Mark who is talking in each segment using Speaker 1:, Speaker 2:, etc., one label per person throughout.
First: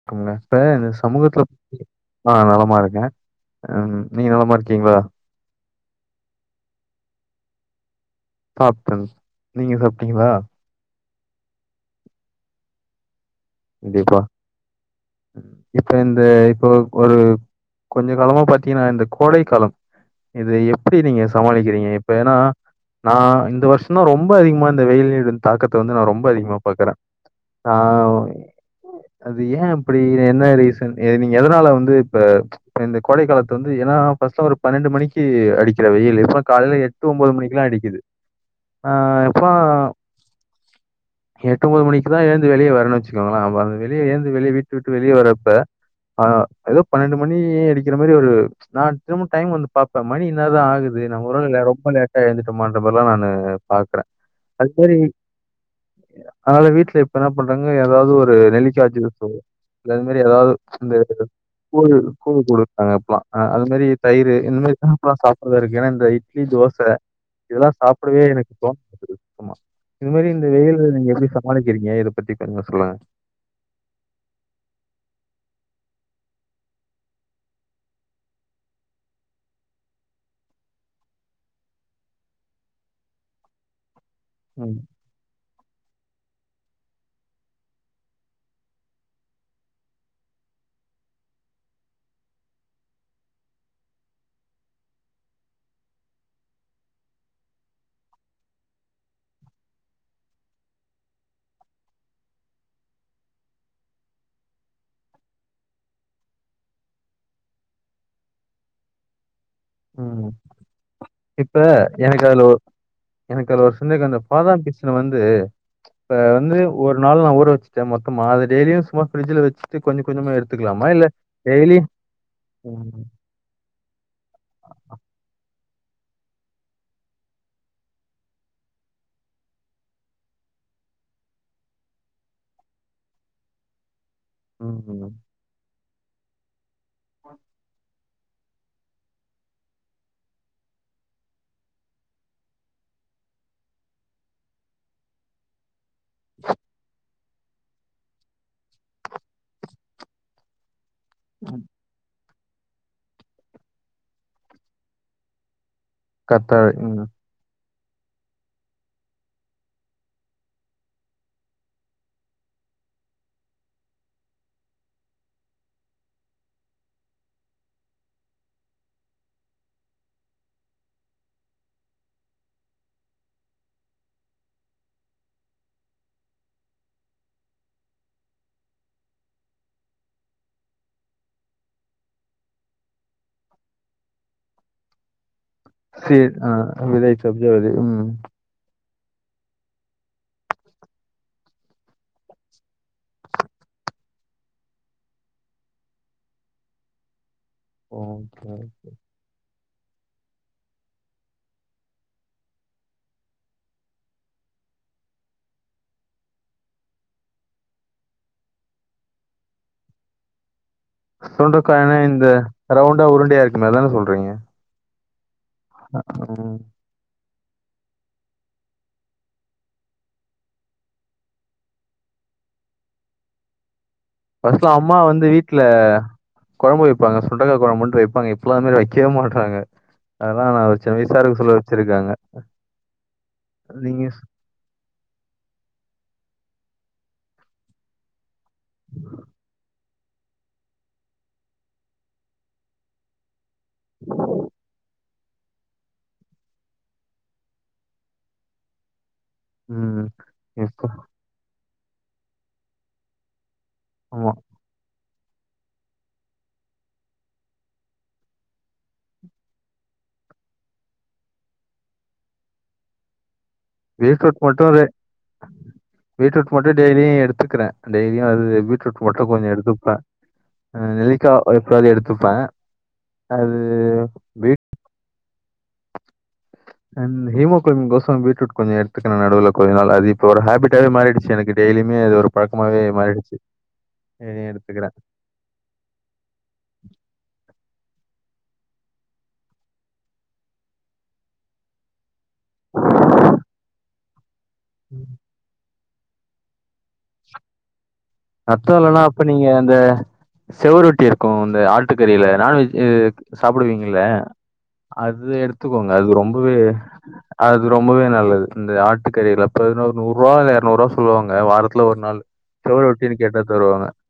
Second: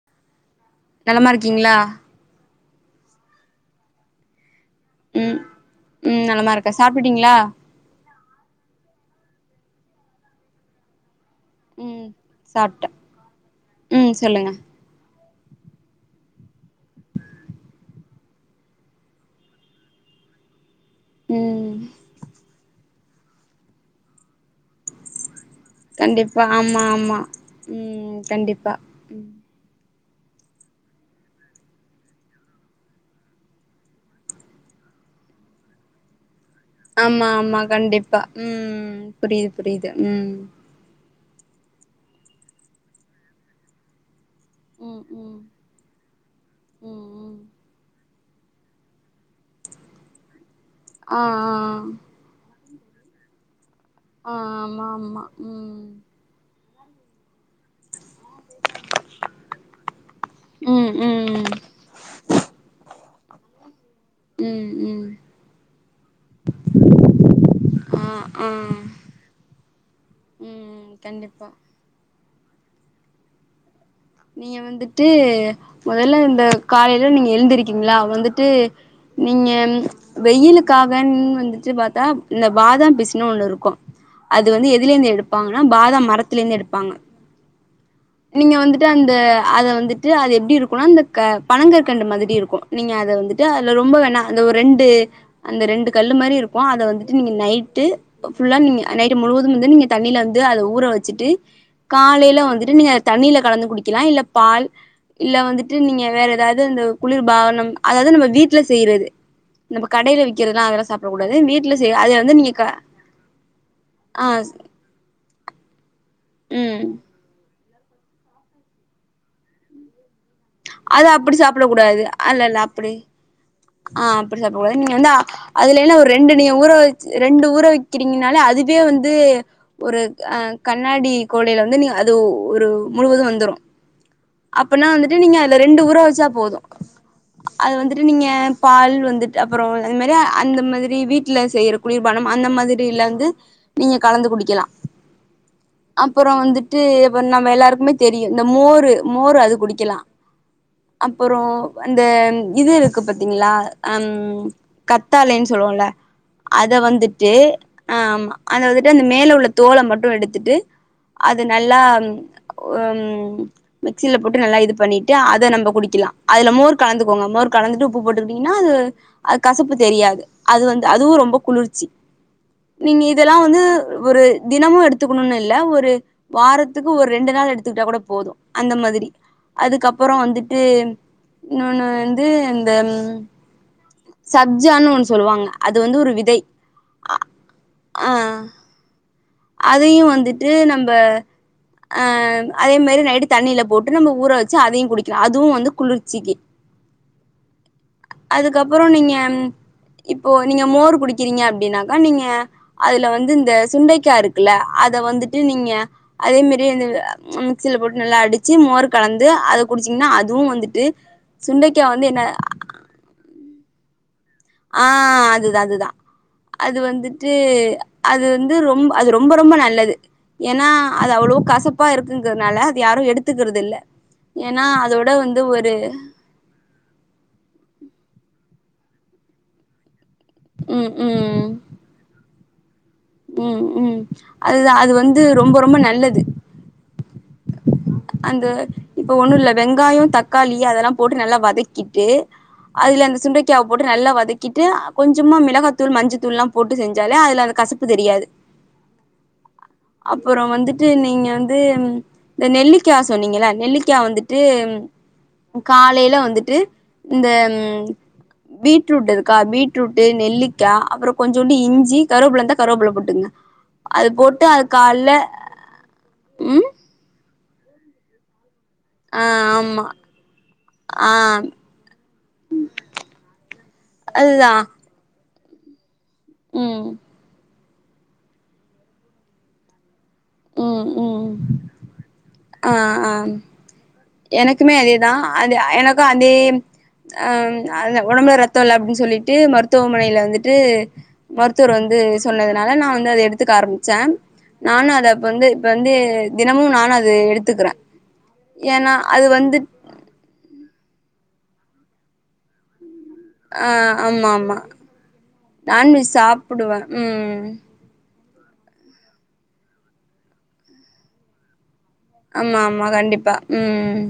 Speaker 1: இருக்குங்க இப்ப இந்த
Speaker 2: நலமா
Speaker 1: சமூகத்துல
Speaker 2: இருக்கீங்களா
Speaker 1: ஆ நலமா இருக்கன் ம் நீங்க நலமா இருக்கீங்ளா
Speaker 2: ம் ம் நலமா இருக்கன் சாப்புட்டீங்ளா
Speaker 1: சாப்டன் நீங்க சாப்ட்டீங்களா
Speaker 2: ம் சாப்டன்
Speaker 1: கண்டிப்பா இப்ப இந்த இப்போ ஒரு கொஞ்ச காலமா பாத்தீங்கன்னா இந்த கோடைக்காலம் இது எப்படி நீங்க
Speaker 2: ம்
Speaker 1: சமாளிக்கிறீங்க இப்ப ஏன்னா நான் இந்த வருஷம் தான் ரொம்ப அதிகமா இந்த வெயில்யிடும் தாக்கத்த வந்து நான் ரொம்ப
Speaker 2: கண்டிப்பா
Speaker 1: அதிகமா
Speaker 2: ஆமா
Speaker 1: பாக்குறன்
Speaker 2: ஆமா
Speaker 1: ஆ
Speaker 2: ம் கண்டிப்பா ம்
Speaker 1: அது ஏன் இப்படி என்ன ரீசன் ஏ நீங்க எதனால வந்து இப்ப இப்ப இந்த கோடை காலத்துல வந்து ஏன்னா பர்ஸ்ட்ல ஒரு பன்னெண்டு மணிக்கு அடிக்கிற வெயில் இப்ப காலையில எட்டு
Speaker 2: ஆமா
Speaker 1: ஒன்பது மணிக்கு
Speaker 2: ஆமா
Speaker 1: எல்லாம் அடிக்குது
Speaker 2: கண்டிப்பா
Speaker 1: ஆ
Speaker 2: ம்
Speaker 1: எப்ப
Speaker 2: புரியுது புரியுது ம்
Speaker 1: எட்டு ஒம்பது மணிக்கு தான் எழுந்து வெளியே வரணு வச்சுக்கோங்களேன் வந்து வெளியே ஏந்து வெளியே வீட்டு விட்டு
Speaker 2: ம்
Speaker 1: வெளியே
Speaker 2: ம்
Speaker 1: வரப்ப ஆ எதோ
Speaker 2: ம்
Speaker 1: பன்னெண்டு மணி
Speaker 2: ம்
Speaker 1: அடிக்கிற மாரி ஒரு நான் திரும்ப டைம் வந்து பாப்பன் மணி என்ன தான் ஆகுது
Speaker 2: ஆ
Speaker 1: நம்ம
Speaker 2: ஆ
Speaker 1: ஒருவேள ரொம்ப லேட்டா எழுந்துட்டமான்ற மார்லாம் நானு பாக்குறன்
Speaker 2: ஆ ஆ
Speaker 1: அது
Speaker 2: ஆமா
Speaker 1: மாரி
Speaker 2: ஆமா ம்
Speaker 1: அதனால வீட்டுல இப்ப என்ன பண்றாங்க ஏதாவது ஒரு நெல்லிக்கா ஜூஸ்சு இல்ல அந்த மாதிரி ஏதாவது
Speaker 2: ம்
Speaker 1: இந்த
Speaker 2: ம்
Speaker 1: கூ கூழ் கொடுப்பாங்க அப்பல்லாம் ஆ அது மாரி தயிரு இந்த
Speaker 2: ம் ம்
Speaker 1: மாதிரில்லாம் சாப்பிடதான் இருக்கு ஏன்னா இந்த இட்லி தோச இதெல்லாம்
Speaker 2: ஆ
Speaker 1: சாப்பிடவே
Speaker 2: ஆ
Speaker 1: எனக்கு தோணமாட்டுகூது ஆமா இது மாதிரி இந்த
Speaker 2: ம்
Speaker 1: வெயில நீங்க எப்டி
Speaker 2: கண்டிப்பா
Speaker 1: சமாளிக்கிறீங்க இத பத்தி கொஞ்சம் சொல்லுங்க
Speaker 2: நீங்க வந்துட்டு மொதல்ல இந்த காலையில நீங்க எழுந்திருக்கீங்களா வந்துட்டு நீங்க வெயிலுக்கான் வந்துட்டு பாத்தா இந்த பாதாம் பிசுன் ஒன் இருக்கோம் அது வந்து
Speaker 1: ம்,
Speaker 2: எதுல இருந்து எடுப் ப்பாங்கன்னா பாதாம் மரத்துல இருந்து எடுப்பாங்க நீங்க வந்து ட்டு அந்த அத வந்துட்டு அது எப்டி இருக்கோனா அந்த பணங்கற்கண்டு மாதிரி இருக்கும் நீங்க அத வந்துட்டு ட்டு அதுல ரொம்ப வேணா அந்த ஒரு ரெண்டு அந்த ரெண்டு கல் மாரி இருக்கும் அத வந்துட்டு நீங்க நைட்டு ஃபுல்லா நீங்க நைட்டு முழுவதும் வந்து நீங்க தண்ணியில வந்து அத ஊற வெச்சுட்டு காலைல வந்துட்டு நீங்க தண்ணில கலந்து குடிக்கலாம் இல்ல பால் இல்ல வந்துட்டு நீங்க வேற ஏதாவது அந்த குளிர் பாவனம் அதாவது நம்ப வீட்ல செய்றது நம்ப
Speaker 1: ம்.
Speaker 2: கடையில விக்கிறது அது எல்லாம் சாப்பிடக்க கூடாது
Speaker 1: இப்ப
Speaker 2: வீட்ல செய்ய அத
Speaker 1: எனக்கு
Speaker 2: வந்து
Speaker 1: அதுல ஒ
Speaker 2: நீங்க க
Speaker 1: எனக்கு அதுல ஒரு சந்தேகம் அந்த
Speaker 2: ஆ
Speaker 1: பாதாம் பிச்சன வந்து இ வந்து
Speaker 2: ம்
Speaker 1: ஒரு நாள் நான் ஊற வச்சு மொத்தமா அத டெய்லியும் சும்மா ப்ரிஜிலா வெச்சிட்டு கொஞ்ச கொஞ்சமா எடுத்த
Speaker 2: அது அப்படி சாப்புட கூடாது அல்ல இல்ல அப்டி
Speaker 1: ம்
Speaker 2: ஆ அப்டி சாப்டக் கூடாது நீங்க வந்து அதுல எல்லாம் ஒரு ரெண்டு நீ ஊற வச்சு ரெண்டு ஊற வக்கிறீங்கனாலே அதுவே வந்து ஒரு அ கண்ணாடி கோலையில வந்து நீங்க அது ஒரு முழுவதும் வந்துரும் அப்பனா
Speaker 1: ம்
Speaker 2: வந்துட்டு நீங்க அதுல ரெண்டு ஊற வெச்சா போதும் அது வந்துட்டு நீங்க பால் வந்துட்டு அப்றோம் அத மாரியெ அந்த மாதிரி வீட்டுல செய்ற குளிர்பானம் அந்த மாதிரி டிலருந்து நீங்க கலந்து குடிக்கலா அப்புறோ வந்துட்டு அப் நம்ம எல்லாருக்குமே தெரியு இந்த மோரு மோரு அது குடிக்கலா அப்பறோ அந்த இதுருக் கு பாத்தீங்களா அந் கத்தாலேன்னு சொல்லுவோம்ல
Speaker 1: கத்தாழை
Speaker 2: அத
Speaker 1: ம்
Speaker 2: வந்துட் ட்டு ஆ ஆமா அத வந்துட்டு அந்த மேல உள்ள தோல மட்டு எடுத்துட்டு அது நல்லா ஒ ம் மிக்சியில போட்டு நல்லா இது பண்ணிட்டு அத நம்ம குடிக்கலா அதுல மோர் கலந்துக்கோங்க மோர் கலந்துட்டு உப்பு போட்டுக்கிட்டீங்ன்னா அது அது கசப்பு தெரியாது அது வந்து அதுவு ரொம்ப குளிர்ச்சி நீங்க இதெல்லா வந்து ஒரு தினமும் எடுத்துக்கணுன்னு இல்ல ஒரு வாரத்துக்கு ஒரு ரெண்டு நாள் எடுத்துக்கிட்டா கூட போது அந்த மாதிரி அதுக்கப்புறோ வந்துட்டு இன்னொன்னு வந்து இந்த ம் சப்ஜான்னு ஒன்னு சொல்லுவாங்க அது வந்து ஒரு
Speaker 1: சீட்
Speaker 2: விதை
Speaker 1: ஆ விதை சப்ஜா விதை ம்
Speaker 2: ஆ அதையு வந்துட்டு நம்ப அ அதே மேரி நைட்டு தண்ணியில போட்டு நம்ப ஊற வெச்சு அதையு குடிக்கலா அதுவு வந்து குளிர்ச்சிக்கி
Speaker 1: ஓகே
Speaker 2: அதுக்கப்புறோ நீங்க இப்போ நீங்க மோர் குடிக்கிறீங்க அப்படின்னாக்கா நீங்க அதுல வந்து இந்த சுண்டைக் க்காய் இருக்குல்ல அத வந்துட்டு நீங்க அதே மேரி அந்த மிக்சியில போட்டு நல்லா அடிச்சு மோர் கலந்து அத குடிச்சீங்ன்னா அதுவு வந்துட்டு சுண்டைக்கா
Speaker 1: சுண்டக்காய்னா
Speaker 2: வந்து என்ன
Speaker 1: இந்த ரவுண்டா உருண்டையா இருக்கும அதான சொல்றீங்க
Speaker 2: ஆ அதுதா அதுதா
Speaker 1: ம்
Speaker 2: அது வந்துட் டு அது வந்து ரொம்ப அது ரொம்ப ரொம்ப நல்லது ஏன்னா அது அவ்ளோ கசப்பா இருக்குங்கதுனால அது யாரு எடுத்துக்குறது இல்ல ஏன்னா
Speaker 1: ஃபஸ்ட்லா அம்மா
Speaker 2: அதோட
Speaker 1: வந்து வீட்ல
Speaker 2: ஒரு
Speaker 1: கொழம்பு வைப்பாங்க சுண்டைக்கா கொழம்புன்ட்டு வெப்பங்க இப்பலா அந்த மாரி வைக்கவே மாட்றாங்க அதெல்லா நா
Speaker 2: ம்
Speaker 1: சின்ன வயசா இருக்கச்
Speaker 2: ம்
Speaker 1: சொல்ல வச்சிருக்காங்க
Speaker 2: ம் ம்
Speaker 1: நீங்க ஸ்-
Speaker 2: அதுதா அது வந்து ரொம்ப ரொம்ப நல்லது அந்த இப்ப ஒண்ணுல்ல வெங்காயோ தக்காளி அதெல்லா போட்டு நல்லா வதக்கிட்டு அதுல அந்த சுண்டக்காவ போட்டு நல்லா வதக்கிட்டு அப் கொஞ்சமா மெளகத்தூள் மஞ்சு தூள்லா போட்டு செஞ்சாலே அதுல அந்த கசப்பு தெரியாது
Speaker 1: ம்
Speaker 2: அப்புறோ வந்துட்டு
Speaker 1: இப்ப
Speaker 2: நீங்க வந்து இந்த நெல்லிக்காய் சொன்னீங்களா நெல்லிக் க்கியா
Speaker 1: ஆமா
Speaker 2: வந்துட்டு காலையில வந்துட்டு இந்த பீட்ரூட் இருக்கா பீட்ரூட் நெல்லிக்கா அப்புறோ கொஞ்சோண்டு இஞ்சி கருவப்புள்ளருந்தா கருவப்புள்ள போட்டுங்க அது
Speaker 1: பீட்ரூட்
Speaker 2: போட்டு அது
Speaker 1: மட்டு ரெ
Speaker 2: கால்ல
Speaker 1: பீட்ரூட்
Speaker 2: ம்
Speaker 1: மட்டு டெய் அதையு எடுத்துக்குறே டெயிலியு அது பீட்ரூட்
Speaker 2: ஆ
Speaker 1: ஒட்டர் கொஞ்சோ
Speaker 2: ஆமா
Speaker 1: எடுத்துப்பே அ நெல்லிக்காய்
Speaker 2: ஆ
Speaker 1: அது பாதி எடுத்துப்பே அது
Speaker 2: அதுதா
Speaker 1: பீட்
Speaker 2: ம்
Speaker 1: ஹீமோ குளோமின் கோச பீட்ரூட் கொஞ்சோ எடுத்துக்கிறே நடுவுல கொஞ்சனால அதையு இப்போ ஒரு
Speaker 2: ம்
Speaker 1: ஹேபிட்டாவே
Speaker 2: ம்
Speaker 1: மாறிடுச்சி எனக்கு டெய்லியுமே அது ஒரு
Speaker 2: ஆ
Speaker 1: பழக்கமாவே
Speaker 2: ஆ
Speaker 1: மாறிடுச்சி
Speaker 2: எனக்குமே அதேதா அது எனக்கு அதே அ அந்த ஒடம்புல ரத்த இல்ல அப்புடின்னு சொல்லிட்டு மருத்துவமனையில வந்துட்டு மருத்துவர் வந்து சொன்னதுனால நா வந்து அத எடுத்துக்க ஆரம்பிச்சே நானு அத அப்ப வந்து இப்ப வந்து தினமு நானு அது எடுத்துக்குறே
Speaker 1: ரத்தோ இல்லனா அப்ப நீங்க அந்த செவரொட்டி இருக்கு இந்த ஆட்டுக்கறில நான்வெஜ்ஜு
Speaker 2: ஆ
Speaker 1: சாப்புடுவீங்கல
Speaker 2: ஆமா ஆமா
Speaker 1: அது எடுத்துக்கோங்க அது
Speaker 2: நான்வெஜ்
Speaker 1: ரொம்பவே
Speaker 2: சாப்புடுவே ம்
Speaker 1: அது ரொம்பவே நல்லது இந்த ஆட்டுக்கறி ரத்த என்ன நூறுபா இல்ல எரநூறுபா சொல்லுவாங்க வாரத் வாரத்துல ஒரு நாள்
Speaker 2: ஆமா ஆமா
Speaker 1: செவரொட்டின்
Speaker 2: கண்டிப்பா
Speaker 1: கேட்டா தருவாங்க
Speaker 2: ம்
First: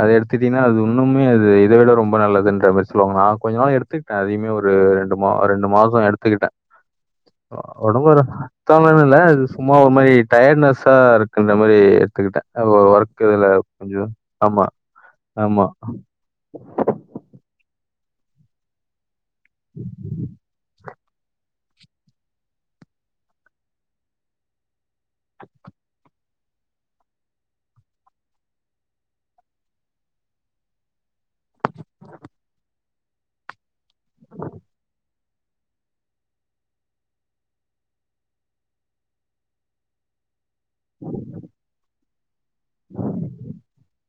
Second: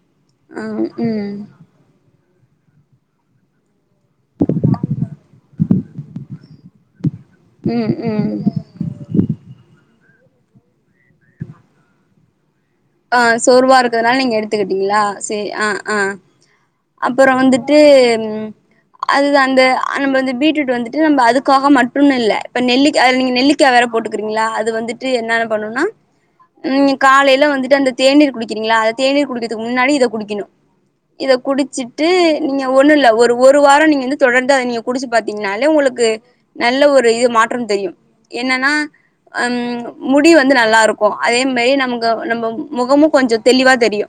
Speaker 1: அத எடுத்திட்டீங்னா
Speaker 2: ஆ
Speaker 1: அது உன்னுமே
Speaker 2: ம்
Speaker 1: அது இத விட ரொம்ப நல்லதுன்ற மாரி சொல்லுவாங்க நா கொஞ்ச நாள் எடுத்து அதையுமே ஒரு ரெண்டு மா ரெண்டு மாச எடுத்துக்கிட்டே
Speaker 2: ம்
Speaker 1: ஒடம்புற
Speaker 2: ம்
Speaker 1: ரத்தமில்லனு இல்ல இது சும்மா ஒரு மாரி டயர்ட்னஸ்ஸா இருக்குன்ற மாரி எடுத்துக்கிட்டே அ ஒ ஒர்க்
Speaker 2: ஆ
Speaker 1: இதுல
Speaker 2: சோர்வா
Speaker 1: கொஞ்சம்
Speaker 2: இருக்குறதுனால நீங்க
Speaker 1: ஆமா,
Speaker 2: எடுத்துக்கிட்டீங்களா சேரி
Speaker 1: ஆமா,
Speaker 2: ஆ ஆ அப்பற வந்துட்டு ம் அதுதா அந்த அ நம்ம வந்து பீட்ரூட் வந்துட் நம்ப அதுக்காக மட்டுன் இல்ல இப்ப நெல்லிக்கா அதுல நீங்க நெல்லிக்கா வேற போட்டுக்குறீங்களா அது வந்துட்டு என்னென்ன பண்ணுனா நீங்க காலைல வந்துட்டு அந்த தேநீர் குடிக்கிறீங்களா அத தேநீர் குடிக்கிறதுக்கு முன்னாடி இத குடிக்கணு இத குடிச்சிட்டு நீங்க ஒன்னுல்ல ஒரு ஒரு வார நீங்க வந்து தொடர்ந்து அத நீங்க குடிச்சி பாத்தீங்கனாலே உங்களுக்கு நல்ல ஒரு இது மாற்றம் தெரியு என்னென்னா அம் முடி வந்து நல்லாருக்கு அதே மாரி நமக்கு நம்ம முகமு கொஞ்ச தெளிவா தெரியு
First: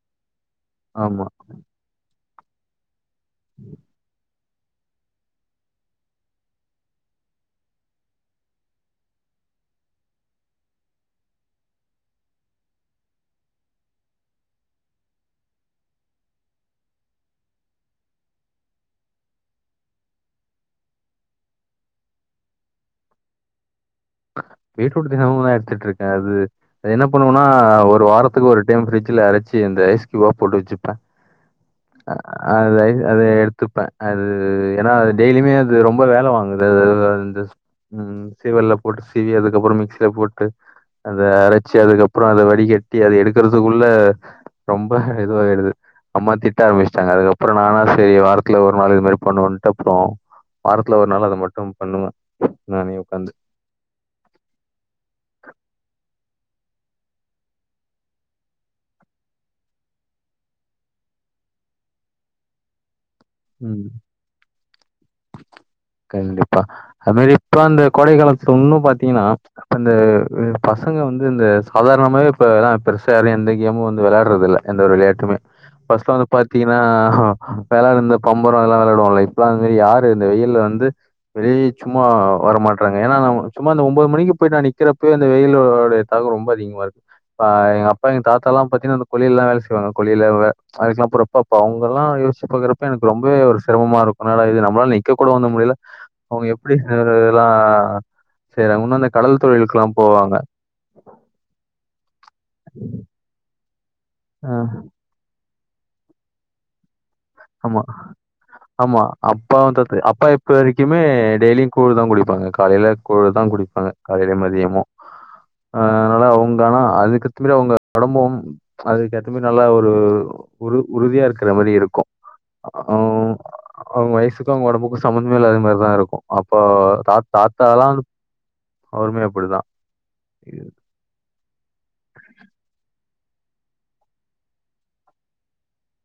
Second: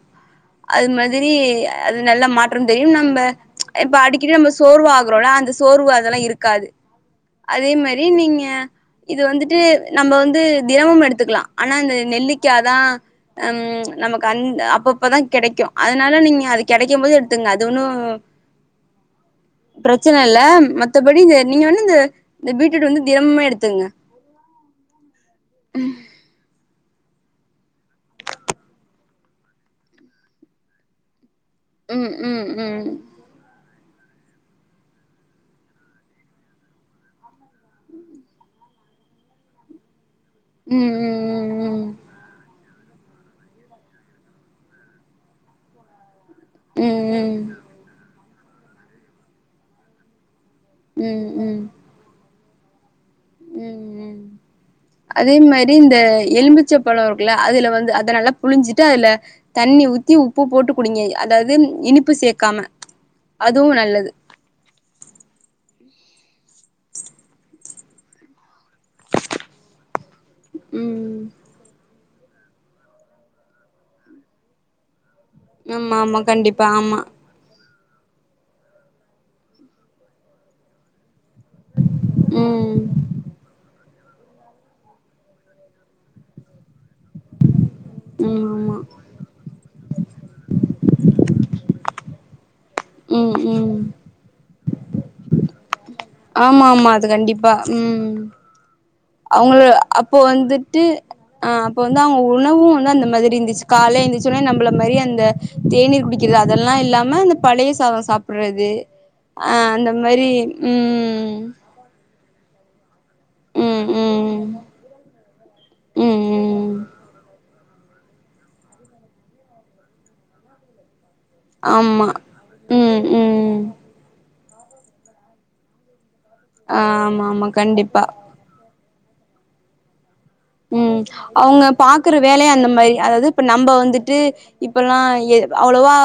Speaker 2: அது
Speaker 1: ஆமா.
Speaker 2: மாதிரி அது நல்லா மாற்றம் தெரியு நம்ப இப்ப அடிக்கடி நம்ப சோர்வு ஆகுறோல அந்த சோர்வு அதெல்லா இருக்காது அதே மாரி நீங்க இது வந்துட்டு நம்ப வந்து தினமும் எடுத்துக்கலா ஆனா இந்த நெல்லிக்காதா ம் நமக்கு அந் அப்பப்பதா கெடைக்கு அதனால நீங்க அது கெடைக்கும் போது எடுத்துங்க அது ஒன்னு பிரச்சன இல்ல மத்தபடி இந்த நீங்க வந்து இந்த இந்த பீட்ரூட் வந்து தினமுமே எடுத்துக்குங்க
Speaker 1: பீட்ரூட் தெனமுதா எடுத்துட்ருக்க அது அத என்ன பண்ணுவேனா ஒரு வாரத்துக்கு ஒரு டைம் ஃப்ரிட்ஜில அரச்சி இந்த ஐஸ் கியூபா போட்டு வெச்சுப்பே
Speaker 2: ம் ம்
Speaker 1: அதை
Speaker 2: ம்
Speaker 1: அத எது த்துப்பே அது ஏனா அது டெய்லியுமே அது ரொம்ப வேல வாங்குது அது இந்த ம் சிவல்ல போட்டு சீவி அதுக்கப்பற மிக்சீல போட்டு
Speaker 2: ம் ம்
Speaker 1: அத அரைச்சி
Speaker 2: ம்
Speaker 1: அதுக்கப்பற அத வடிகட்டி அத எடுக்குறதுக்குள்ள ரொம்ப இதுவாய்டுது அம்மா திட் திட்ட
Speaker 2: ம்
Speaker 1: ஆரம்மிச்சுட்டாங்க
Speaker 2: ம்
Speaker 1: அதுக்கப்பற நானா சேரி வாரத்துல ஒரு நாள் இது மாரி பண்ணுவோன்ட்டு அப்றோ வாரத்துல ஒரு
Speaker 2: ம்
Speaker 1: நாள்
Speaker 2: ம்
Speaker 1: அத
Speaker 2: ம்
Speaker 1: மட்டு பண்ணுவே நானே ஒக்காந்து
Speaker 2: ம் ம் அதே மாரி இந்த எலுமிச்ச பழ இருக்குல்ல அதுல வந்து அத நல்லா புழிஞ்சிட்டு அதுல தண்ணி ஊத்தி உப்பு போட்டு குடிங்க அதாவ்து இனிப்பு சேக்காம அதுவு
Speaker 1: ம்
Speaker 2: நல்லது
Speaker 1: கண்டிப்பா அது மாரி இப்ப அந்த கொடை காலத்துல உன்னு பாத்தீங்கனா அப்பந்த வ பசங்க வந்
Speaker 2: ம்
Speaker 1: அது இந்த சாதாரணமாவே இப்ப அதுலா பெருசா யாரு எந்த கேமு வந்து வெளாட்றதில்ல எந்த ஒரு விளையாட்டுமே
Speaker 2: ஆமா
Speaker 1: ஃபஸ்ட்லா
Speaker 2: ஆமா
Speaker 1: வந்து
Speaker 2: கண்டிப்பா
Speaker 1: பாத்தீங்கனா
Speaker 2: ஆமா
Speaker 1: அ அப்பலா இந்த பம்பர அதுலா வெளாடுவாங்கல இப்பலா வந்து யாரு இந்த வெயில்ல வந்து வெளி சும்மா
Speaker 2: ம்
Speaker 1: வரமாட்டறாங் வேன்னா நாம சும்மா அந்த ஒம்பது மணிக்கு போய் நா நிக்கறப்பவே அந்த வெயிலோடைய தாக்கோ ரொம்ப அதிகமா இரு ப்ப எங்க அப்பா எங்க தாத்தாலா
Speaker 2: ஆமா ஆமா
Speaker 1: பாத்தீங்னா அந்த கொல்லைலலா வேல செய்வாங்க கொல்லைல வ அதுக்குலா பொறுப்பா போவோ அவுங் இப்பல்லா யோசிச்சி பாக்குறப்ப எனக்கு
Speaker 2: ம்
Speaker 1: ரொம்பவே ஒரு
Speaker 2: ம்
Speaker 1: சிரமமா இருக்கு என்னடா இது நம்மளா நிக்க கூட வந்து முடிய்ல அவுங்க
Speaker 2: ஆமா
Speaker 1: எப்டி
Speaker 2: ஆமா அது
Speaker 1: இந்தேல்லா
Speaker 2: கண்டிப்பா ம்
Speaker 1: செய்றாங்க இன்னுந்த
Speaker 2: அவங்கள அப்போ வந்து விட்டு அ அப்ப வந்து அவங்க உணவு வந்து அந்த மாரி இருந்துச்சு கால எந்திச்சவொன்னே
Speaker 1: அ
Speaker 2: நம்மள மாரி அந்த தேநீர் குடிக்கிறது அதெல்லா இல்லாம அந்த பழைய
Speaker 1: ஆமா,
Speaker 2: சாதம் சாப்பிடுறது
Speaker 1: ஆமா.
Speaker 2: அ
Speaker 1: அப்பாவும்
Speaker 2: அந்த
Speaker 1: தாத்து அப்பா
Speaker 2: மாரி
Speaker 1: இப்ப வரைக்குமே
Speaker 2: ம்
Speaker 1: டெய்லியும் கூழ் தா குடிப்பாங்க காலைல கூழ் தா
Speaker 2: ம்
Speaker 1: குடிப்பாங்க காலைல
Speaker 2: ம்
Speaker 1: மதியமு ஆ அனால
Speaker 2: ம்
Speaker 1: அவுங்க
Speaker 2: ம்
Speaker 1: ஆனா அதுக்கு குல்ல அவுங்க ஒடம்பும் அதுக்கு ஏற்ற மாரி நல்லா ஒரு உறு உறுதியா இருக்குற மாரி இருக்கு
Speaker 2: ஆமா ம் ம்
Speaker 1: அவுங் வயசுக்கு அவங்க ஒடம்புக்கு சம்மந்தமே இல்லாத மாரிதா இருக்கு அப்போ தா
Speaker 2: ஆமா ஆமா
Speaker 1: தாத்தால்லா
Speaker 2: கண்டிப்பா
Speaker 1: அவ்ருமே அப்டிதா
Speaker 2: ம் அவுங்க பாக்குற வேலயு அந்த மாரி அதாது இப்ப நம்ப வந்துட்டு இப்பல்லா எ அவ்ளோவா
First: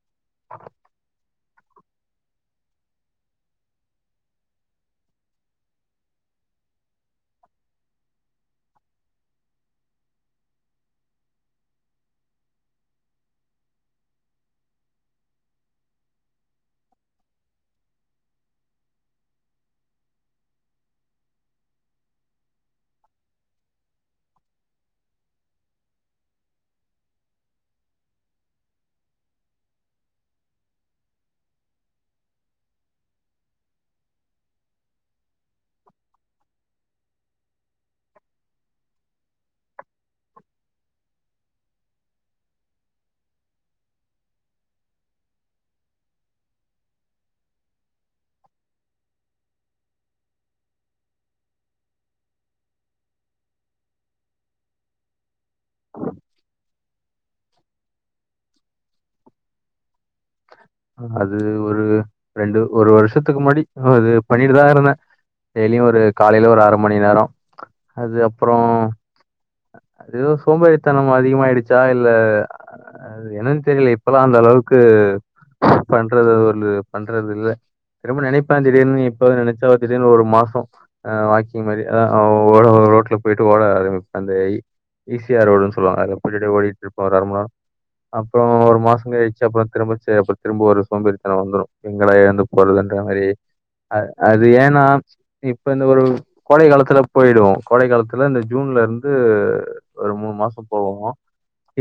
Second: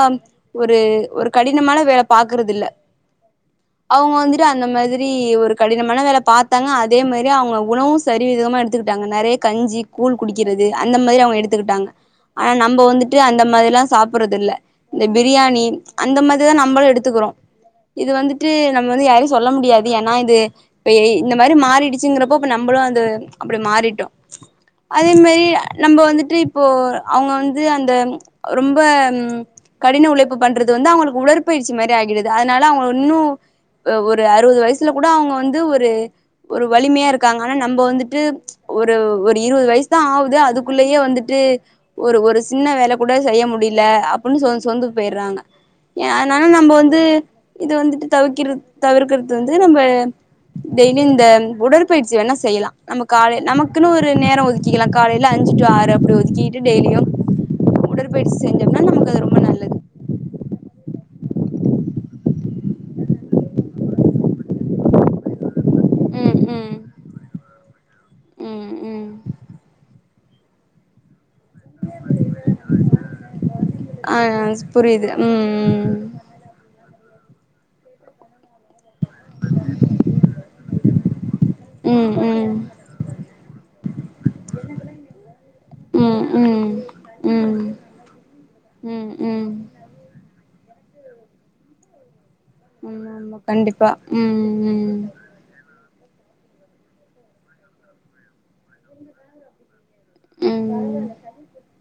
Speaker 2: ஒரு ஒரு கடினமான வேல பாக்குறதில்ல அவுங்க வந்துட்டு அந்த மாதிரி ஒரு கடினமான வேல பாத்தாங்க அதே மாரி அவுங்க உணவு சரிவிகிதமா எடுத்துக்கிட்டாங்க நெறைய கஞ்சி கூழ் குடிக்கிறது அந்த மாரி அவ்ங்க எடுத்துக்குட்டாங்க ஆனா நம்ப வந்துட்டு அந்த மாரி எல்லா சாப்பறது இல்ல இந்த பிரியாணி அந்த மாரிதா நம்மளு எடுத்துக்குறோ இது வந்துட்டு நம்ம வந்து யாரையு சொல்ல முடியாது ஏனா இது இப்ப எய் இந்த மாரி மாறிடுச்சிங்கிறப்போ இப்ப நம்பளு அந்த அப்டி மாறிட்டோ அதே மாரி நம்ப வந்துட்டு இப்போ அவுங்க வந்து அந்த ரொம்ப ம் கடின உழைப்பு பண்றது வந்து அவுங்களுக்கு உடற்பயிற்சி மாரி ஆகிடுது அதனால அவுங்கள இன்னு ஒரு அறுவது வய்சுல கூட அவுங்க வந்து ஒரு ஒரு வலிமையா இருக்காங்க ஆனா நம்ப வந்துட்டு ஒரு ஒரு இருவது வய்சு தா ஆவுது அதுக்குள்ளயே வந்துட்டு ஒரு ஒரு சின்ன வேல கூட செய்ய முடில அப்புன்னு சோந்து சோந்து போயிறாங்க ஏ அதனால நம்ப வந்து இது வந்துட்டு தவிர்கிற தவிர்க்கறது வந்து நம்ப டெய்லியு இந்த உடற்பயிற்சி வேணா செய்யலா நம்ம காலை நமக்குன்னு ஒரு நேர ஒதுக்கிக்கலா காலைல அஞ்சு டூ ஆறு அப்டி ஒதுக்கிக்கிட்டு டெய்லியு உடற்பயிற்சி செஞ்சோம்னா நமக்கு அது ரொம்ப நல்லது
Speaker 1: அது ஒரு ரெண்டு ஒரு வருஷத்துக்கு முன்னடி அது பண்ணிட்டுதா இருந்தே டெய்லியு ஒரு
Speaker 2: ம்
Speaker 1: காலைல ஒரு அர மணி நேரோ அது
Speaker 2: ம்
Speaker 1: அப்றோ
Speaker 2: ம் ம்
Speaker 1: எதோ சோம்பேரித்தனம் அதிகமாயிருச்சா இல்ல அது என்னன் தெர்லயே
Speaker 2: ஆ
Speaker 1: இப்பல்லா அந்த அளவுக்கு
Speaker 2: புரியுது
Speaker 1: ஃபன்
Speaker 2: ம்
Speaker 1: பண்றது [unintelligible] பண்றதில்ல திரும்ப நெனைப்பே திடீர்னு இப்ப நெனச்சாவ தீடீர்னு ஒரு மாசொ அ வாக்கிங் மாரி அதா
Speaker 2: ம்
Speaker 1: ஓ
Speaker 2: ம்
Speaker 1: ரோட்ல போயிட்டு ஓட ஆரம்பிப்பே அந்த இ ஈ சி ஆர் ரோடுன்
Speaker 2: ம்
Speaker 1: சொல்வாங்க அத போய் டெய்லி
Speaker 2: ம்
Speaker 1: ஓடிட்டு இருப்ப ஒரு ஓரமா
Speaker 2: ம்
Speaker 1: அப்றோ ஒரு
Speaker 2: ம்
Speaker 1: மாசோங் கயிச்சு
Speaker 2: ம்
Speaker 1: அப்றோ ஒரு மாசோ கழிச்சு அப்றோ திரும்ப ச அப்றோ திரும்ப ஒரு சோம்பேறித்தனோ வந்துரு எங்க டா எழுந்து போறதுன்ற
Speaker 2: ஆமா
Speaker 1: மாரி
Speaker 2: ஆமா கண்டிப்பா
Speaker 1: அ
Speaker 2: ம்
Speaker 1: அது
Speaker 2: ம்
Speaker 1: ஏனா இப்ப இந்த ஒரு கோடை காலத்துல போய்டுவோ கோடை காலத்துல இந்த ஜூன்ல இருந்து ஒரு மூணு மாசோ
Speaker 2: ம்
Speaker 1: போவோ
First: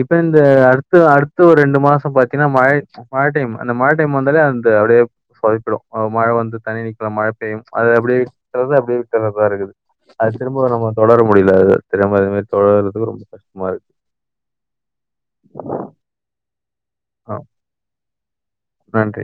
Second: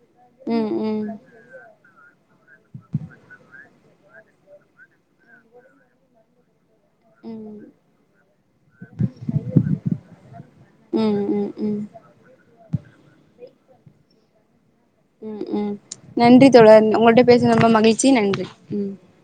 Speaker 1: இப்ப இந்த அடுத்து
Speaker 2: ம்
Speaker 1: அடுத்து ஒரு ரெண்டு மாசம் பாத்தீங்கன்னா மழை மழை டைம் அந்த மழ டைம் வந்தாலே அந்த அப்டியே சொதப்பிடடு மழை வந்து தண்ணி அதா மழ
Speaker 2: ம்
Speaker 1: பெய்யு
Speaker 2: ம்
Speaker 1: அது அப்டியே விட்டுர்றது அப்டியே விட்டர்றதா இருக்குது அத திரும்ப நம்ப
Speaker 2: ம்
Speaker 1: தொடர
Speaker 2: ம்
Speaker 1: முடில அது
Speaker 2: ம்
Speaker 1: ரெம்ப இது மாரி தொடர்றது ரொம்ப கஷ்டமா இருக்
Speaker 2: ம் ம் நன்றி தோழர் உங்கள்ட்ட பேசுனது ரொம்ப மகிழ்ச்சி நன்றி ம்
Speaker 1: நன்றி